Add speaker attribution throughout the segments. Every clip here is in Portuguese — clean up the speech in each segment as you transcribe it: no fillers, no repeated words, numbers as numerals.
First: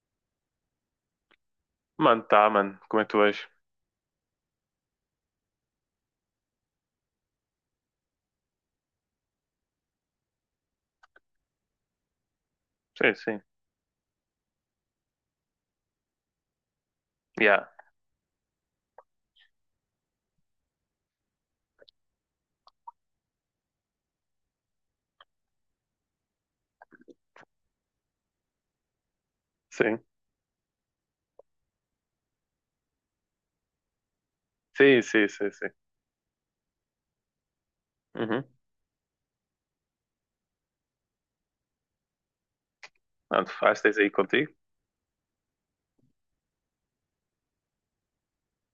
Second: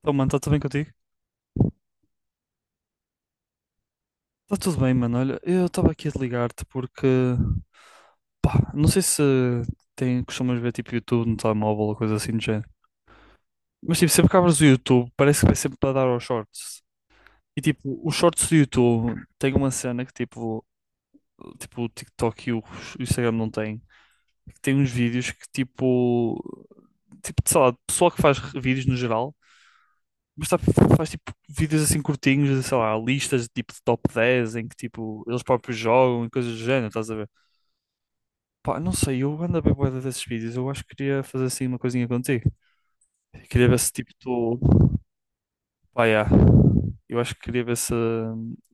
Speaker 1: Então, mano, está tudo bem contigo?
Speaker 2: Mano, tá, mano. Como é que tu és?
Speaker 1: Está tudo bem, mano. Olha, eu estava aqui a te ligar-te porque, pá, não sei se tem, costumas ver tipo YouTube no telemóvel ou coisa assim do género.
Speaker 2: Sim, sim.
Speaker 1: Mas tipo, sempre que abres o YouTube, parece que vai sempre para dar aos shorts. E
Speaker 2: Yeah.
Speaker 1: tipo, os shorts do YouTube tem uma cena que tipo, tipo o TikTok e o Instagram não têm. Que tem uns vídeos que tipo, tipo, sei lá, pessoal que faz vídeos no geral.
Speaker 2: Sim.
Speaker 1: Mas sabe, faz tipo vídeos assim curtinhos, sei lá, listas tipo de top 10 em que
Speaker 2: Sim,
Speaker 1: tipo
Speaker 2: sim,
Speaker 1: eles
Speaker 2: sim, sim.
Speaker 1: próprios jogam e coisas do género, estás a ver?
Speaker 2: Uhum.
Speaker 1: Pá, não sei, eu ando a ver bué desses vídeos, eu acho que queria fazer assim uma coisinha contigo.
Speaker 2: Mano,
Speaker 1: Queria ver
Speaker 2: faz,
Speaker 1: se
Speaker 2: tens aí
Speaker 1: tipo
Speaker 2: contigo?
Speaker 1: tu. Pá, yeah. Eu acho que queria ver se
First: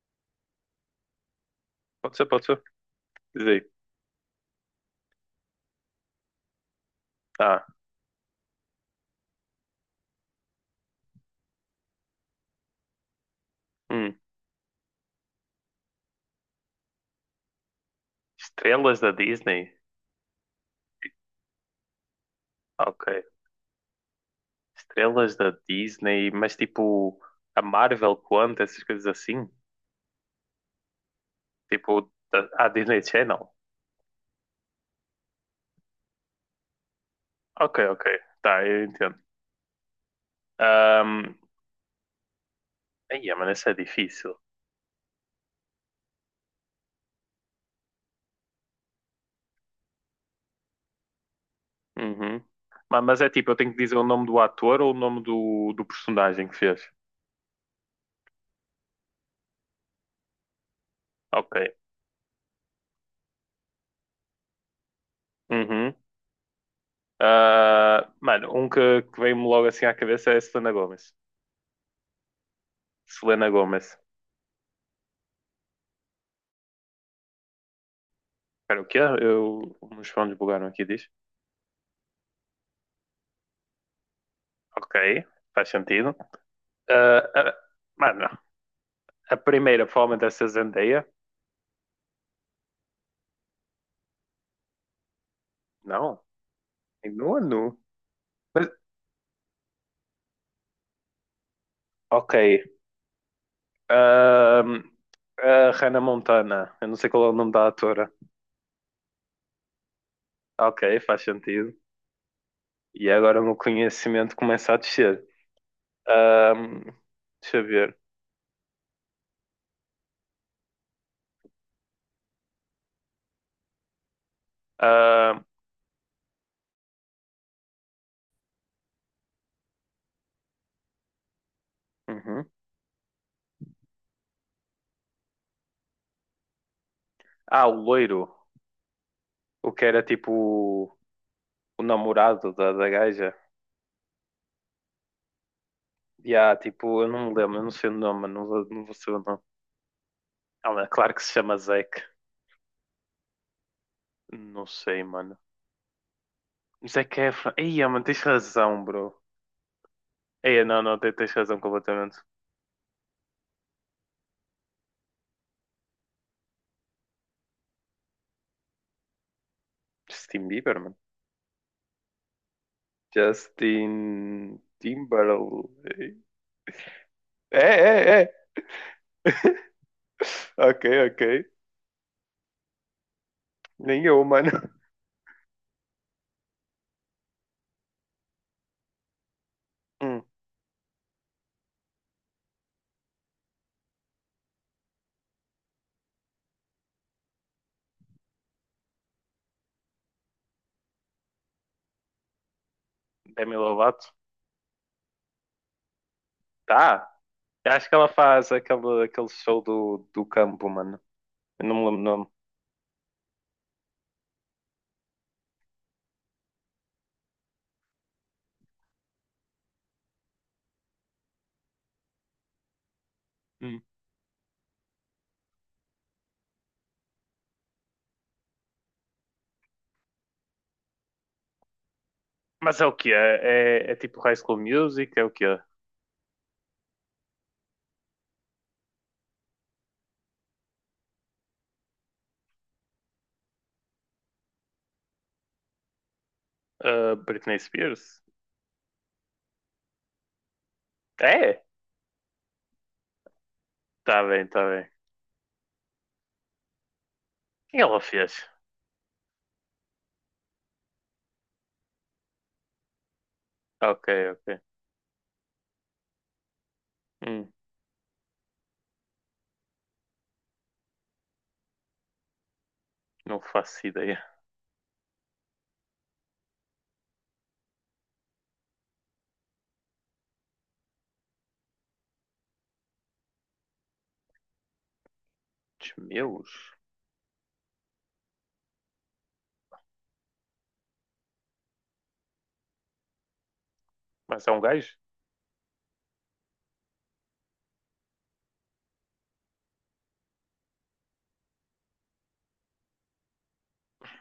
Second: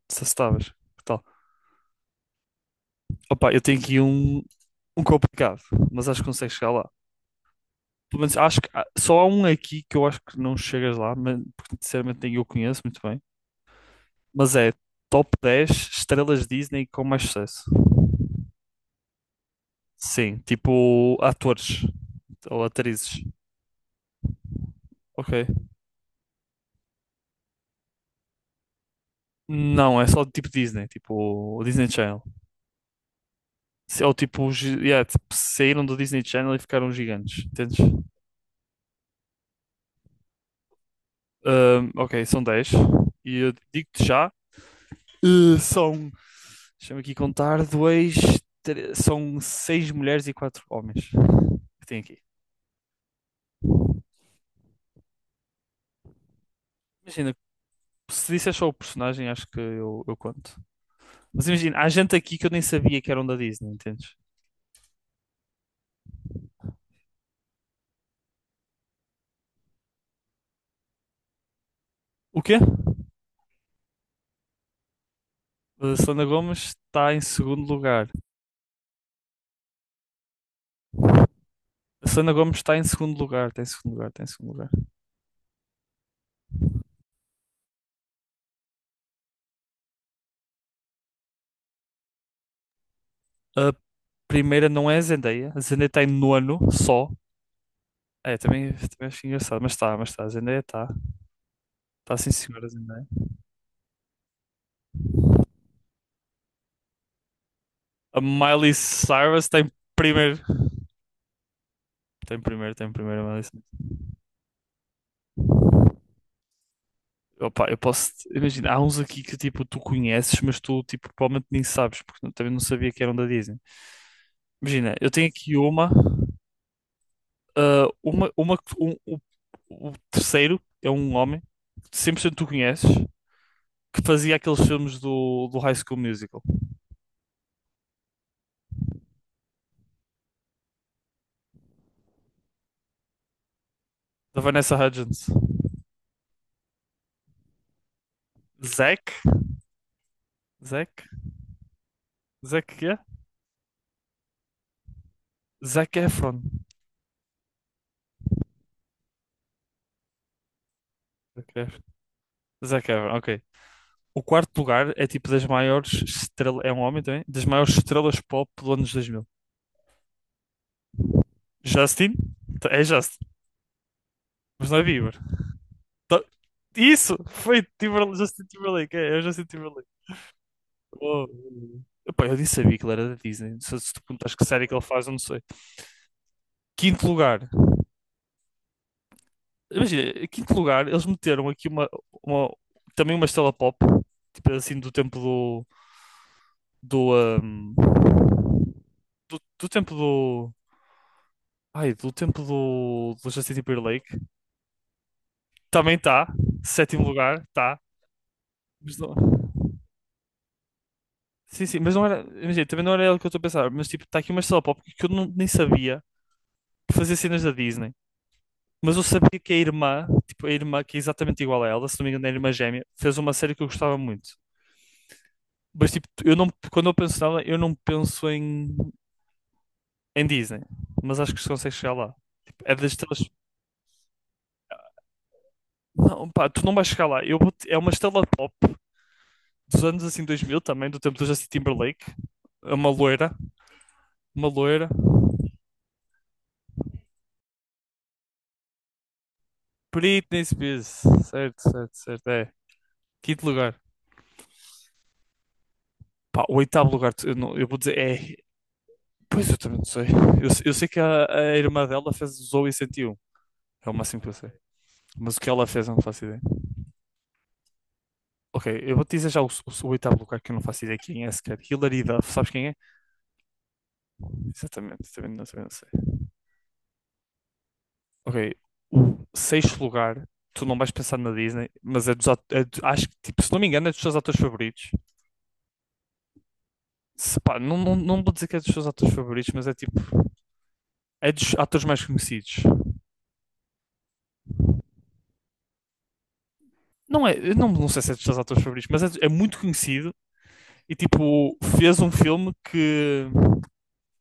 Speaker 1: estavas. Que tal?
Speaker 2: Pode ser, pode ser. Diz
Speaker 1: Opa, eu
Speaker 2: aí.
Speaker 1: tenho aqui um, um complicado, mas acho que consegues chegar lá.
Speaker 2: Ah,
Speaker 1: Pelo menos acho que só há um aqui que eu acho que não chegas lá, mas porque sinceramente nem eu conheço muito bem.
Speaker 2: hum.
Speaker 1: Mas é top 10 estrelas Disney com mais sucesso.
Speaker 2: Estrelas da Disney?
Speaker 1: Sim, tipo atores ou
Speaker 2: Ok.
Speaker 1: atrizes. Ok.
Speaker 2: Estrelas da Disney, mas tipo a Marvel quanto, essas coisas assim?
Speaker 1: Não, é só tipo Disney, tipo o Disney
Speaker 2: Tipo,
Speaker 1: Channel.
Speaker 2: a Disney Channel?
Speaker 1: Ou tipo, yeah, tipo, saíram do Disney Channel e ficaram gigantes, entendes?
Speaker 2: Ok, ok. Tá, eu entendo. Um...
Speaker 1: Ok, são dez.
Speaker 2: Aí,
Speaker 1: E
Speaker 2: mano,
Speaker 1: eu
Speaker 2: isso é
Speaker 1: digo-te já,
Speaker 2: difícil.
Speaker 1: são, deixa-me aqui contar, dois, são seis mulheres e quatro homens que tem aqui.
Speaker 2: Uhum. Mas é tipo, eu tenho que dizer o nome do ator ou o nome do personagem que fez?
Speaker 1: Imagina, se disser só o personagem, acho que eu conto. Mas
Speaker 2: Ok.
Speaker 1: imagina, há gente aqui que eu nem sabia que eram da Disney, entendes?
Speaker 2: Uhum. Ah, mano, um que veio-me logo assim à cabeça é a Selena Gomez.
Speaker 1: O quê?
Speaker 2: Selena Gomez.
Speaker 1: A Selena Gomez está em segundo lugar.
Speaker 2: Espera, o quê? Eu, os fones bugaram aqui, diz.
Speaker 1: A Selena Gomez está em segundo lugar, está em segundo lugar, está em segundo lugar.
Speaker 2: Ok, faz sentido. Ah, ah, mano, a primeira provavelmente deve ser Zendaya.
Speaker 1: A primeira não é a Zendaya. A Zendaya está em
Speaker 2: Não,
Speaker 1: nono só.
Speaker 2: em nono.
Speaker 1: É,
Speaker 2: Mas,
Speaker 1: também acho engraçado, mas está, mas está. A Zendaya está. Está sim,
Speaker 2: ok.
Speaker 1: senhora Zendaya.
Speaker 2: Ah, a Hannah Montana. Eu não sei qual é o nome da atora.
Speaker 1: A Miley Cyrus está em primeiro.
Speaker 2: Ok, faz sentido.
Speaker 1: Tem primeiro, tem
Speaker 2: E
Speaker 1: primeiro a
Speaker 2: agora
Speaker 1: Miley
Speaker 2: o meu
Speaker 1: Cyrus.
Speaker 2: conhecimento começa a descer. Ah, deixa eu
Speaker 1: Opa, eu
Speaker 2: ver.
Speaker 1: posso. Imagina, há uns aqui que tipo, tu conheces, mas tu tipo, provavelmente nem sabes, porque também não sabia que eram da Disney. Imagina, eu tenho
Speaker 2: Ah,
Speaker 1: aqui uma, ah, uma, uma, que- um- o, o terceiro é um homem que cem por cento tu
Speaker 2: uhum.
Speaker 1: conheces, que fazia aqueles filmes do, do High School Musical,
Speaker 2: Ah, o loiro. O que era tipo o namorado da gaja.
Speaker 1: da Vanessa Hudgens.
Speaker 2: E há tipo, eu não me lembro, eu não sei o nome, mano, não vou saber
Speaker 1: Zac?
Speaker 2: o nome. Ela,
Speaker 1: Zac?
Speaker 2: claro que se chama Zac.
Speaker 1: Zac quê?
Speaker 2: Não sei, mano.
Speaker 1: Zac Efron.
Speaker 2: Zac Efron. Ei, mano, tens razão, bro. Ei, não, não, tens
Speaker 1: Zac
Speaker 2: razão
Speaker 1: Efron,
Speaker 2: completamente.
Speaker 1: Zac Efron, ok. O quarto lugar é tipo das maiores estrelas, é um homem também, das maiores estrelas pop do anos 2000.
Speaker 2: Justin Bieber, mano.
Speaker 1: Justin? É Justin,
Speaker 2: Justin
Speaker 1: mas não é Bieber.
Speaker 2: Timberlake.
Speaker 1: Tá- Isso! Foi Timberlake,
Speaker 2: É.
Speaker 1: Justin Timberlake, é, é o Justin Timberlake.
Speaker 2: Ok,
Speaker 1: Oh,
Speaker 2: ok.
Speaker 1: epá, eu nem sabia que ele era da Disney. Se tu
Speaker 2: Nem eu,
Speaker 1: perguntas que
Speaker 2: mano.
Speaker 1: série que ele faz, eu não sei. Quinto lugar.
Speaker 2: Hum,
Speaker 1: Imagina, quinto lugar, eles meteram aqui uma, uma- também uma estrela pop, tipo assim, do tempo do, do, ahm, do tempo do. Ai, do tempo do, do Justin
Speaker 2: Demi Lovato.
Speaker 1: Timberlake. Também está. Sétimo
Speaker 2: Tá.
Speaker 1: lugar,
Speaker 2: Eu
Speaker 1: está.
Speaker 2: acho que ela faz
Speaker 1: Mas não-
Speaker 2: aquele show do campo, mano. Eu
Speaker 1: Sim,
Speaker 2: não
Speaker 1: sim,
Speaker 2: me
Speaker 1: mas
Speaker 2: lembro o
Speaker 1: não era.
Speaker 2: nome.
Speaker 1: Imagina, também não era ele que eu estou a pensar. Mas tipo, está aqui uma estrela pop que eu não- nem sabia que fazia cenas da Disney. Mas eu sabia que a irmã, tipo, a irmã que é exatamente igual a ela, se não me engano, é a irmã gêmea, fez uma série que eu gostava muito. Mas, tipo, eu não, quando eu penso nela, eu não penso em, em Disney. Mas acho que se consegue chegar lá. Tipo, é
Speaker 2: Mas é o
Speaker 1: das
Speaker 2: que
Speaker 1: estrelas.
Speaker 2: é? É tipo High School Music? É o que é?
Speaker 1: Não, pá, tu não vais chegar lá. É uma estrela pop dos anos assim 2000 também, do tempo do Justin Timberlake. É uma loira. Uma loira.
Speaker 2: Britney Spears?
Speaker 1: Britney Spears. Certo,
Speaker 2: É?
Speaker 1: certo, certo. É. Quinto lugar.
Speaker 2: Tá bem, tá bem.
Speaker 1: Pá, o oitavo lugar, eu, não- eu vou
Speaker 2: E
Speaker 1: dizer,
Speaker 2: ela
Speaker 1: é.
Speaker 2: fez?
Speaker 1: Pois eu também não sei. Eu sei que a irmã dela fez, usou e sentiu. É o
Speaker 2: Ok,
Speaker 1: máximo que eu sei.
Speaker 2: ok.
Speaker 1: Mas o que ela fez eu não faço ideia.
Speaker 2: Hum,
Speaker 1: Ok, eu vou te dizer já o oitavo lugar que eu não faço ideia quem é sequer. Hilary Duff, sabes quem é?
Speaker 2: não faço ideia.
Speaker 1: Exatamente, também não sei. Ok, o sexto lugar, tu não vais pensar na Disney, mas é dos ato- é do- acho que, tipo, se não me engano, é dos teus atores favoritos.
Speaker 2: Dos meus?
Speaker 1: Se pá, não, não, não vou dizer que é dos teus atores favoritos, mas é tipo, é dos atores mais conhecidos.
Speaker 2: Mas é um gajo?
Speaker 1: Não é, eu não, não sei se é dos teus atores favoritos, mas é, é muito conhecido. E tipo, fez um filme que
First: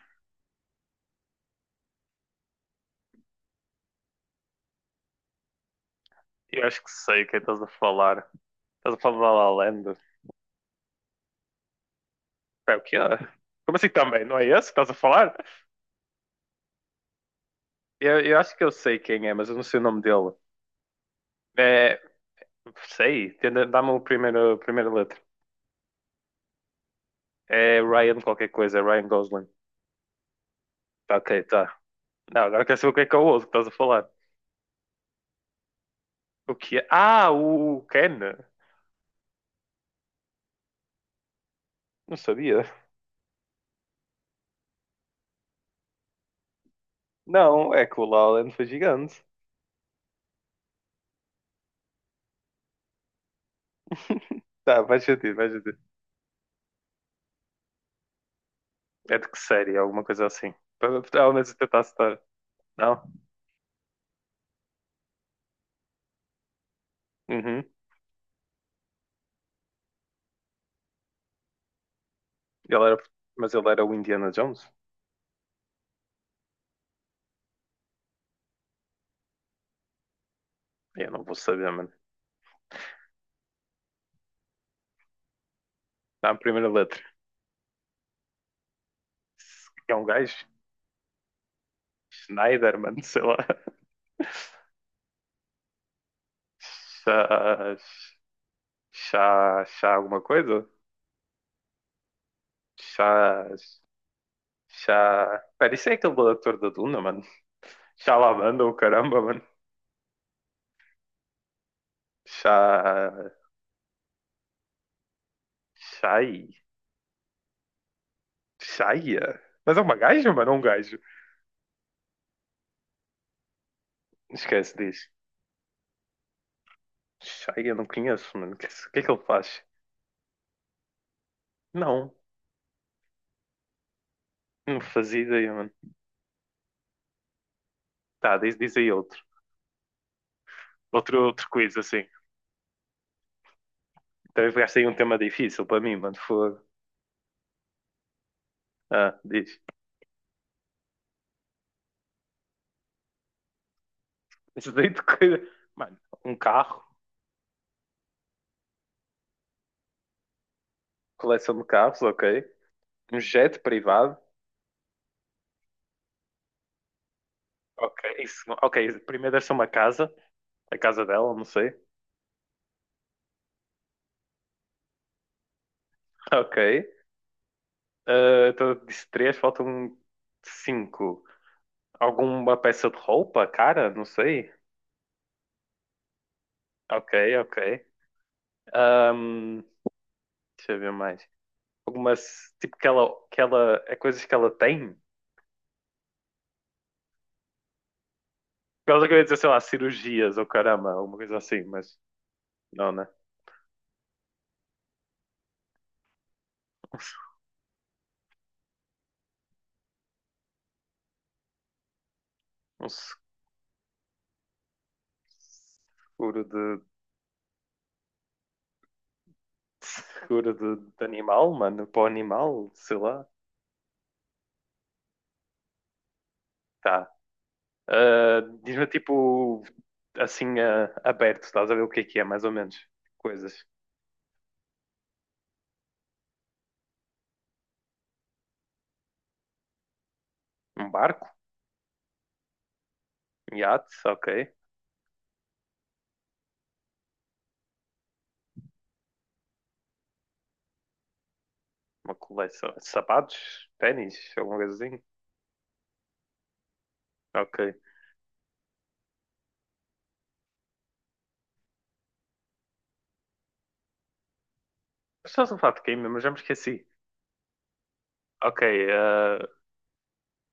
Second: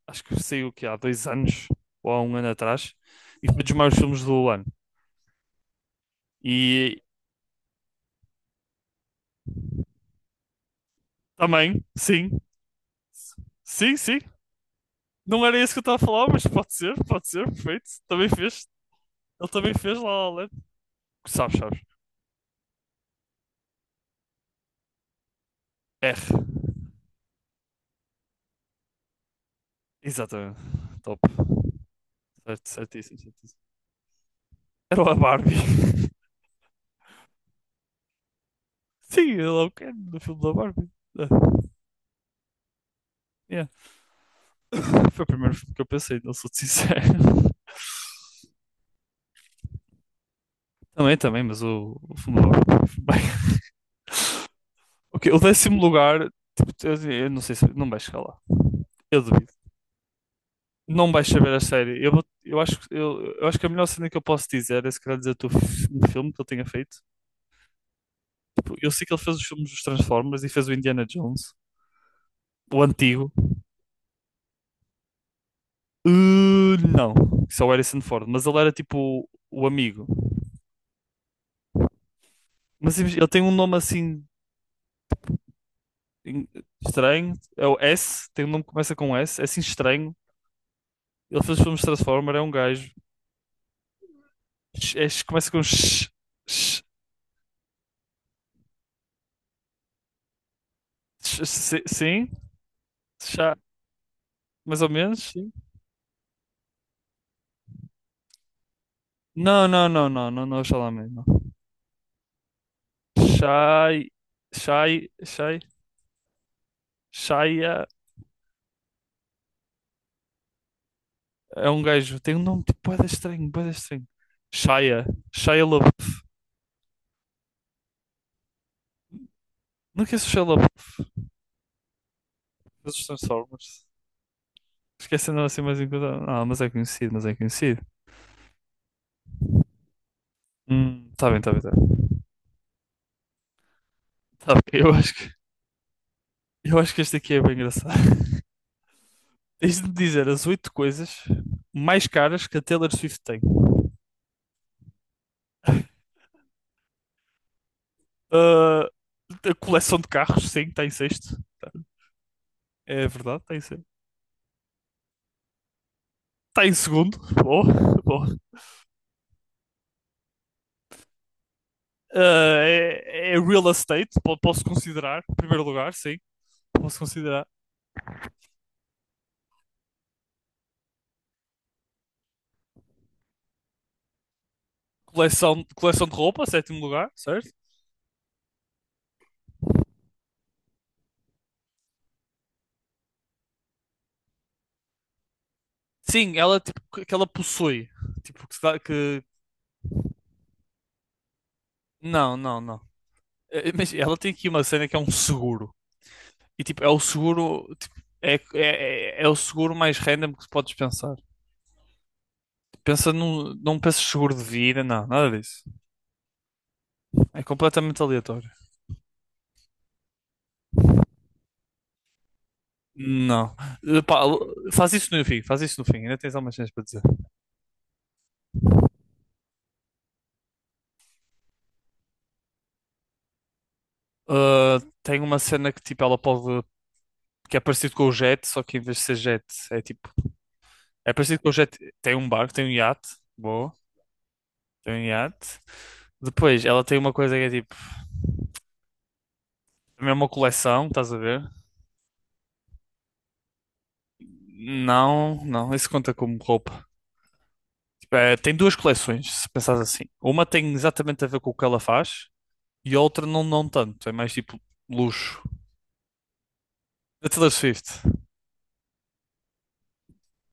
Speaker 1: acho que saiu que há dois anos ou há um ano atrás e foi um dos maiores filmes do ano.
Speaker 2: Eu acho que
Speaker 1: E
Speaker 2: sei quem estás a falar. Estás a falar da La La Land?
Speaker 1: também, sim,
Speaker 2: É o que é? Como assim
Speaker 1: sim, sim.
Speaker 2: também? Não é esse que estás a falar?
Speaker 1: Não era isso que eu estava a falar, mas pode ser, perfeito.
Speaker 2: Eu,
Speaker 1: Também
Speaker 2: eu acho que
Speaker 1: fez,
Speaker 2: eu sei quem é, mas
Speaker 1: ele
Speaker 2: eu não
Speaker 1: também
Speaker 2: sei o
Speaker 1: fez
Speaker 2: nome
Speaker 1: lá La
Speaker 2: dele.
Speaker 1: La Land. Sabes, sabes.
Speaker 2: É, sei. Dá-me o primeiro, a primeira letra.
Speaker 1: R.
Speaker 2: É Ryan qualquer coisa, é Ryan Gosling.
Speaker 1: Exatamente.
Speaker 2: Tá,
Speaker 1: Top.
Speaker 2: ok, tá. Não, agora
Speaker 1: Certo,
Speaker 2: quero saber o que
Speaker 1: certíssimo,
Speaker 2: é o outro que
Speaker 1: certíssimo.
Speaker 2: estás a falar.
Speaker 1: Era a Barbie.
Speaker 2: O que é? Ah, o Ken.
Speaker 1: Sim, ele é o Ken do filme da Barbie. Ah,
Speaker 2: Não sabia.
Speaker 1: yeah. Foi o primeiro filme que eu pensei, não sou sincero.
Speaker 2: Não, é que o Lowland foi gigante.
Speaker 1: Também, também, mas o segundo lugar. Bem.
Speaker 2: Tá, faz
Speaker 1: Ok,
Speaker 2: sentido,
Speaker 1: o
Speaker 2: faz sentido.
Speaker 1: décimo lugar, tipo, eu não sei se não vai chegar lá.
Speaker 2: É
Speaker 1: Eu
Speaker 2: de que
Speaker 1: duvido.
Speaker 2: série? É alguma coisa assim.
Speaker 1: Não vais
Speaker 2: Ao menos
Speaker 1: saber
Speaker 2: eu
Speaker 1: a
Speaker 2: tentar
Speaker 1: série. Eu,
Speaker 2: citar.
Speaker 1: vou-
Speaker 2: Não?
Speaker 1: eu acho que a melhor cena que eu posso dizer é se calhar dizer um filme que ele tenha feito.
Speaker 2: Uhum.
Speaker 1: Tipo, eu sei que ele fez os filmes dos Transformers e fez o Indiana Jones, o
Speaker 2: Ele era...
Speaker 1: antigo.
Speaker 2: Mas ele era o Indiana Jones?
Speaker 1: Não, isso é o Harrison Ford, mas ele era tipo o amigo.
Speaker 2: Eu não vou saber, mano.
Speaker 1: Ele tem um nome assim
Speaker 2: Dá a
Speaker 1: em-
Speaker 2: primeira letra.
Speaker 1: estranho, é o S, tem um nome que começa com S, é assim
Speaker 2: É um
Speaker 1: estranho.
Speaker 2: gajo?
Speaker 1: Ele fez os filmes de Transformers, é um
Speaker 2: Schneider,
Speaker 1: gajo.
Speaker 2: mano, sei lá.
Speaker 1: É, começa com sh, sh,
Speaker 2: Chá... Chá... Chá alguma coisa?
Speaker 1: sim,
Speaker 2: Chá...
Speaker 1: chá, mais ou menos, sim.
Speaker 2: Pera, isso é aquele ator da Duna, mano? Chá ou caramba, mano.
Speaker 1: Não, não, não, não, não, não, Chalamet, não.
Speaker 2: Chá.
Speaker 1: Shai, Shai, Shai,
Speaker 2: Chai.
Speaker 1: Shia
Speaker 2: Chaia? Mas é uma gaja, mano? É um gajo.
Speaker 1: é um gajo, tem um nome tipo bué da estranho, bué da estranho.
Speaker 2: Esquece
Speaker 1: Shia,
Speaker 2: disso.
Speaker 1: Shia LaBeouf.
Speaker 2: Chaia, não conheço, mano. O que, é que é que ele faz?
Speaker 1: Não conheço o Shia LaBeouf,
Speaker 2: Não.
Speaker 1: mas Transformers.
Speaker 2: Não fazia
Speaker 1: Esquecendo
Speaker 2: ideia,
Speaker 1: assim
Speaker 2: mano.
Speaker 1: mais enquanto. Ah, mas é conhecido, mas é conhecido.
Speaker 2: Tá, diz aí outro.
Speaker 1: Tá bem,
Speaker 2: Outro
Speaker 1: tá bem, tá
Speaker 2: quiz, assim.
Speaker 1: bem.
Speaker 2: Também
Speaker 1: Tá
Speaker 2: pegaste
Speaker 1: bem,
Speaker 2: aí um tema difícil para mim, mano. Fogo.
Speaker 1: eu acho que este aqui é bem engraçado.
Speaker 2: Ah, diz.
Speaker 1: Tens de me dizer as oito coisas mais caras que a Taylor Swift tem.
Speaker 2: Isso daí de coisa. Mano, um carro.
Speaker 1: Ah, a coleção de carros, sim, está em sexto.
Speaker 2: Coleção de carros, ok.
Speaker 1: É
Speaker 2: Um
Speaker 1: verdade, está
Speaker 2: jet
Speaker 1: em sexto.
Speaker 2: privado.
Speaker 1: Está em segundo. Bom,
Speaker 2: Ok,
Speaker 1: bom.
Speaker 2: isso, ok, primeiro deve ser uma casa, a casa dela, não sei.
Speaker 1: Ah, é, é real estate, posso considerar. Primeiro lugar, sim.
Speaker 2: Ok.
Speaker 1: Posso considerar.
Speaker 2: Ah, então eu tô de três, faltam cinco. Alguma peça de roupa, cara? Não sei.
Speaker 1: Coleção, coleção de roupa, sétimo
Speaker 2: Ok,
Speaker 1: lugar, certo?
Speaker 2: ok. Ahm, deixa eu ver mais. Algumas, tipo, que ela, é coisas que ela tem?
Speaker 1: Sim, ela, tipo, que ela possui. Tipo, que,
Speaker 2: Ela queria dizer, sei lá, cirurgias ou caramba, alguma coisa assim, mas
Speaker 1: não, não, não.
Speaker 2: não, né?
Speaker 1: Mas ela tem aqui uma cena que é um seguro. E tipo, é o seguro, tipo, é o seguro mais random que podes pensar.
Speaker 2: Um
Speaker 1: Pensa
Speaker 2: seguro
Speaker 1: num, não penses seguro de vida, não, nada disso.
Speaker 2: de,
Speaker 1: É completamente aleatório.
Speaker 2: seguro de animal, mano, para o animal, sei lá.
Speaker 1: Não. Eh, pá, faz isso no fim, faz isso no fim, ainda tens algumas cenas para dizer.
Speaker 2: Tá. Ah, diz-me, tipo, assim, ah, aberto, estás a ver o que é, mais ou menos. Coisas.
Speaker 1: Ah, tem uma cena que tipo, ela pode. Que é parecido com o jet, só que em vez de ser jet, é tipo.
Speaker 2: Um
Speaker 1: É
Speaker 2: barco?
Speaker 1: parecido com o jet. Tem um barco, tem um iate, boa,
Speaker 2: Yates, ok.
Speaker 1: tem um iate. Depois, ela tem uma coisa que é tipo. Também é uma coleção, estás a ver?
Speaker 2: Uma coleção. Sapatos? Ténis? Alguma coisa assim?
Speaker 1: Não, não, isso conta como roupa.
Speaker 2: Ok.
Speaker 1: Tem duas coleções, se pensares assim. Uma tem exatamente a ver com o que ela faz e a outra não, não tanto. É mais tipo luxo.
Speaker 2: Estás a falar de game, mas já me esqueci.
Speaker 1: Da Taylor Swift.
Speaker 2: Ok, ah,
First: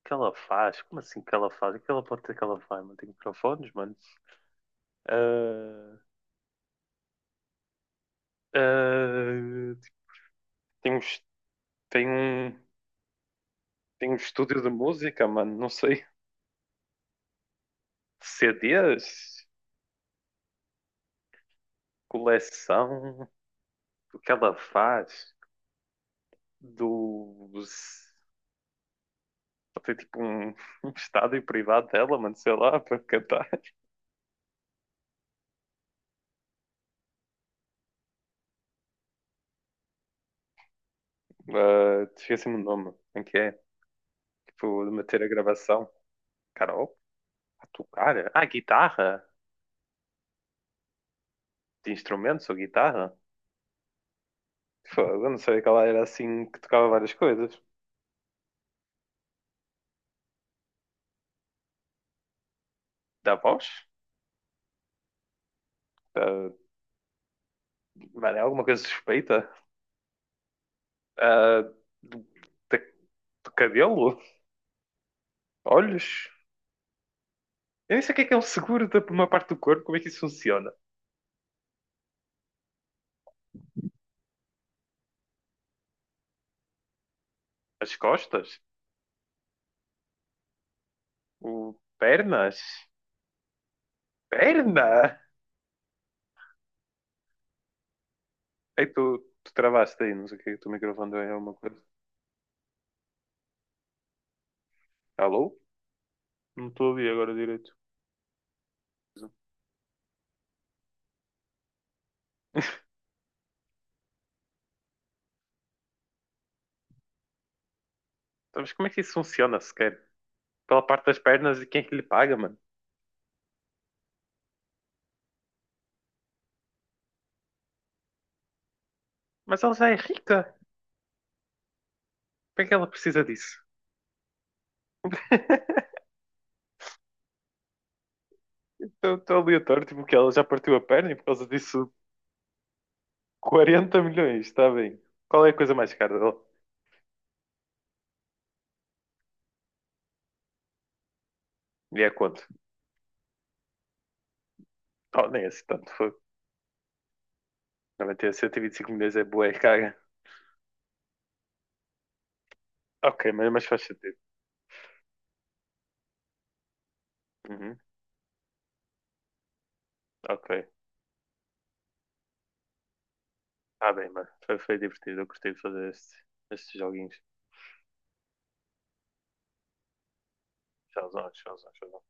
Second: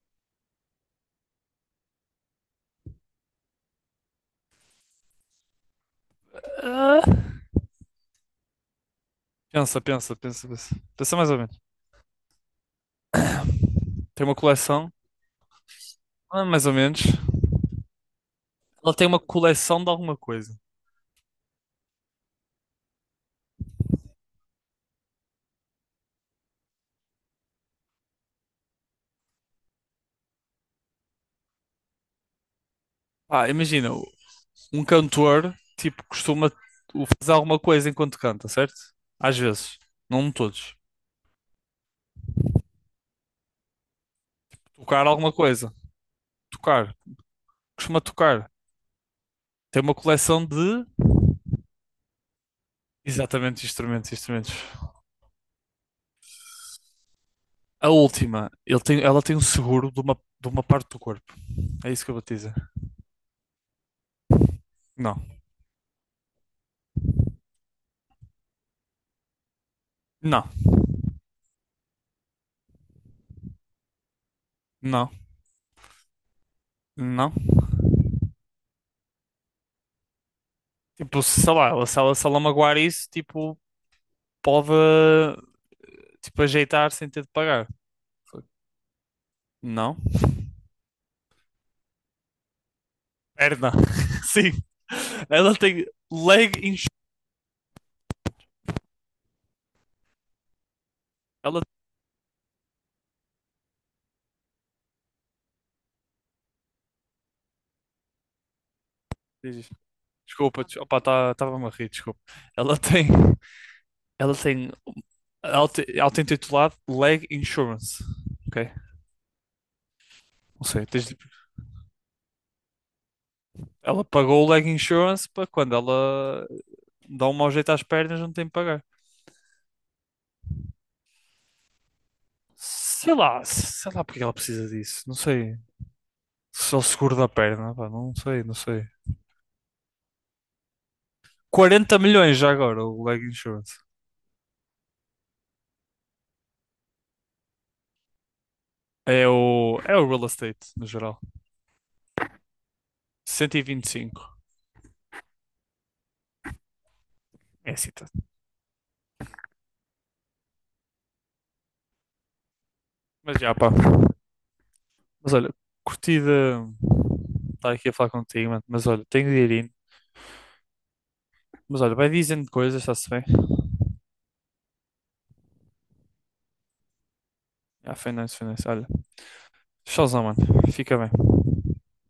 Speaker 2: o que ela faz? Como assim que ela faz? O que ela pode ter que ela faz? Mano, tem microfones, mano. Ah,
Speaker 1: Ah.
Speaker 2: ah,
Speaker 1: Pensa, pensa, pensa, pensa.
Speaker 2: tem
Speaker 1: Pensa mais ou menos.
Speaker 2: tem um, tem um
Speaker 1: Tem uma
Speaker 2: estúdio de
Speaker 1: coleção,
Speaker 2: música, mano. Não sei.
Speaker 1: ah, mais ou menos. Ela tem uma
Speaker 2: CDs?
Speaker 1: coleção de alguma coisa.
Speaker 2: Coleção? O que ela faz? Dos. Ela tem tipo um, um estádio privado dela, mano. Sei lá, para
Speaker 1: Ah,
Speaker 2: cantar.
Speaker 1: imagina, um cantor, tipo, costuma fazer alguma coisa enquanto canta, certo? Às vezes. Não todos.
Speaker 2: Esqueci-me o nome. Em que é? Tipo, de
Speaker 1: Tocar
Speaker 2: meter a
Speaker 1: alguma coisa.
Speaker 2: gravação.
Speaker 1: Tocar.
Speaker 2: Carol? A
Speaker 1: Costuma
Speaker 2: tocar? Ah,
Speaker 1: tocar.
Speaker 2: guitarra?
Speaker 1: Tem uma coleção de
Speaker 2: De instrumentos ou guitarra?
Speaker 1: exatamente instrumentos, instrumentos.
Speaker 2: Fogo, eu não sabia que ela era assim que tocava várias coisas.
Speaker 1: A última, ela tem um seguro de uma parte do corpo. É isso que eu vou te dizer.
Speaker 2: Da voz?
Speaker 1: Não,
Speaker 2: Da... Mano, é alguma coisa suspeita?
Speaker 1: não,
Speaker 2: Ah, do, da- do cabelo?
Speaker 1: não,
Speaker 2: Olhos?
Speaker 1: não.
Speaker 2: Eu nem sei o que é um seguro da por uma parte do corpo, como é que isso funciona?
Speaker 1: Tipo, sei lá, ela, se ela magoar isso, tipo, pode tipo, ajeitar sem ter de pagar.
Speaker 2: As
Speaker 1: Foi.
Speaker 2: costas?
Speaker 1: Não.
Speaker 2: O... Pernas?
Speaker 1: Perna. Sim.
Speaker 2: Perna?
Speaker 1: Ela tem leg insurance.
Speaker 2: Ei, tu travaste aí, não sei o que é que o teu microfone deu aí alguma
Speaker 1: Ela...
Speaker 2: coisa. Alô? Não estou a ouvir agora direito.
Speaker 1: Diz. Desculpa, des- opá, estava-me a rir, desculpa. Ela tem. Ela tem. Auto-intitulado Leg Insurance.
Speaker 2: Então,
Speaker 1: Ok?
Speaker 2: mas como é que isso funciona sequer?
Speaker 1: Não
Speaker 2: Pela
Speaker 1: sei.
Speaker 2: parte das pernas e quem é que lhe paga, mano?
Speaker 1: Ela pagou o leg insurance para quando ela dá um mau jeito às pernas, não tem que pagar.
Speaker 2: Mas ela já é rica. Por que é que ela precisa disso?
Speaker 1: Sei lá porque ela precisa disso. Não sei. Só o seguro da perna, pá, não sei, não sei.
Speaker 2: Estou aleatório, tipo que ela já partiu a perna e por causa disso
Speaker 1: 40 milhões já agora o leg insurance.
Speaker 2: 40 milhões, está bem. Qual é a coisa mais cara dela?
Speaker 1: É é o real estate, no geral.
Speaker 2: E é quanto?
Speaker 1: Cento e vinte e cinco.
Speaker 2: Oh, nem é assim tanto, foi.
Speaker 1: É assim, tá.
Speaker 2: Não ter 125 milhões é boa, é caga. Ok,
Speaker 1: Mas já,
Speaker 2: mas
Speaker 1: pá.
Speaker 2: faz sentido.
Speaker 1: Mas olha, curtida de estar
Speaker 2: Uhum,
Speaker 1: aqui a falar contigo, mano. Mas olha, tenho de ir indo.
Speaker 2: ok.
Speaker 1: Mas olha, vai dizendo coisas, está-se bem.
Speaker 2: Ah bem, mano. Foi, foi divertido, eu gostei de fazer estes joguinhos.
Speaker 1: Ah, foi nice, foi nice. Olha, tchauzão, mano. Fica bem.
Speaker 2: Tchauzão, tchauzão, tchauzão.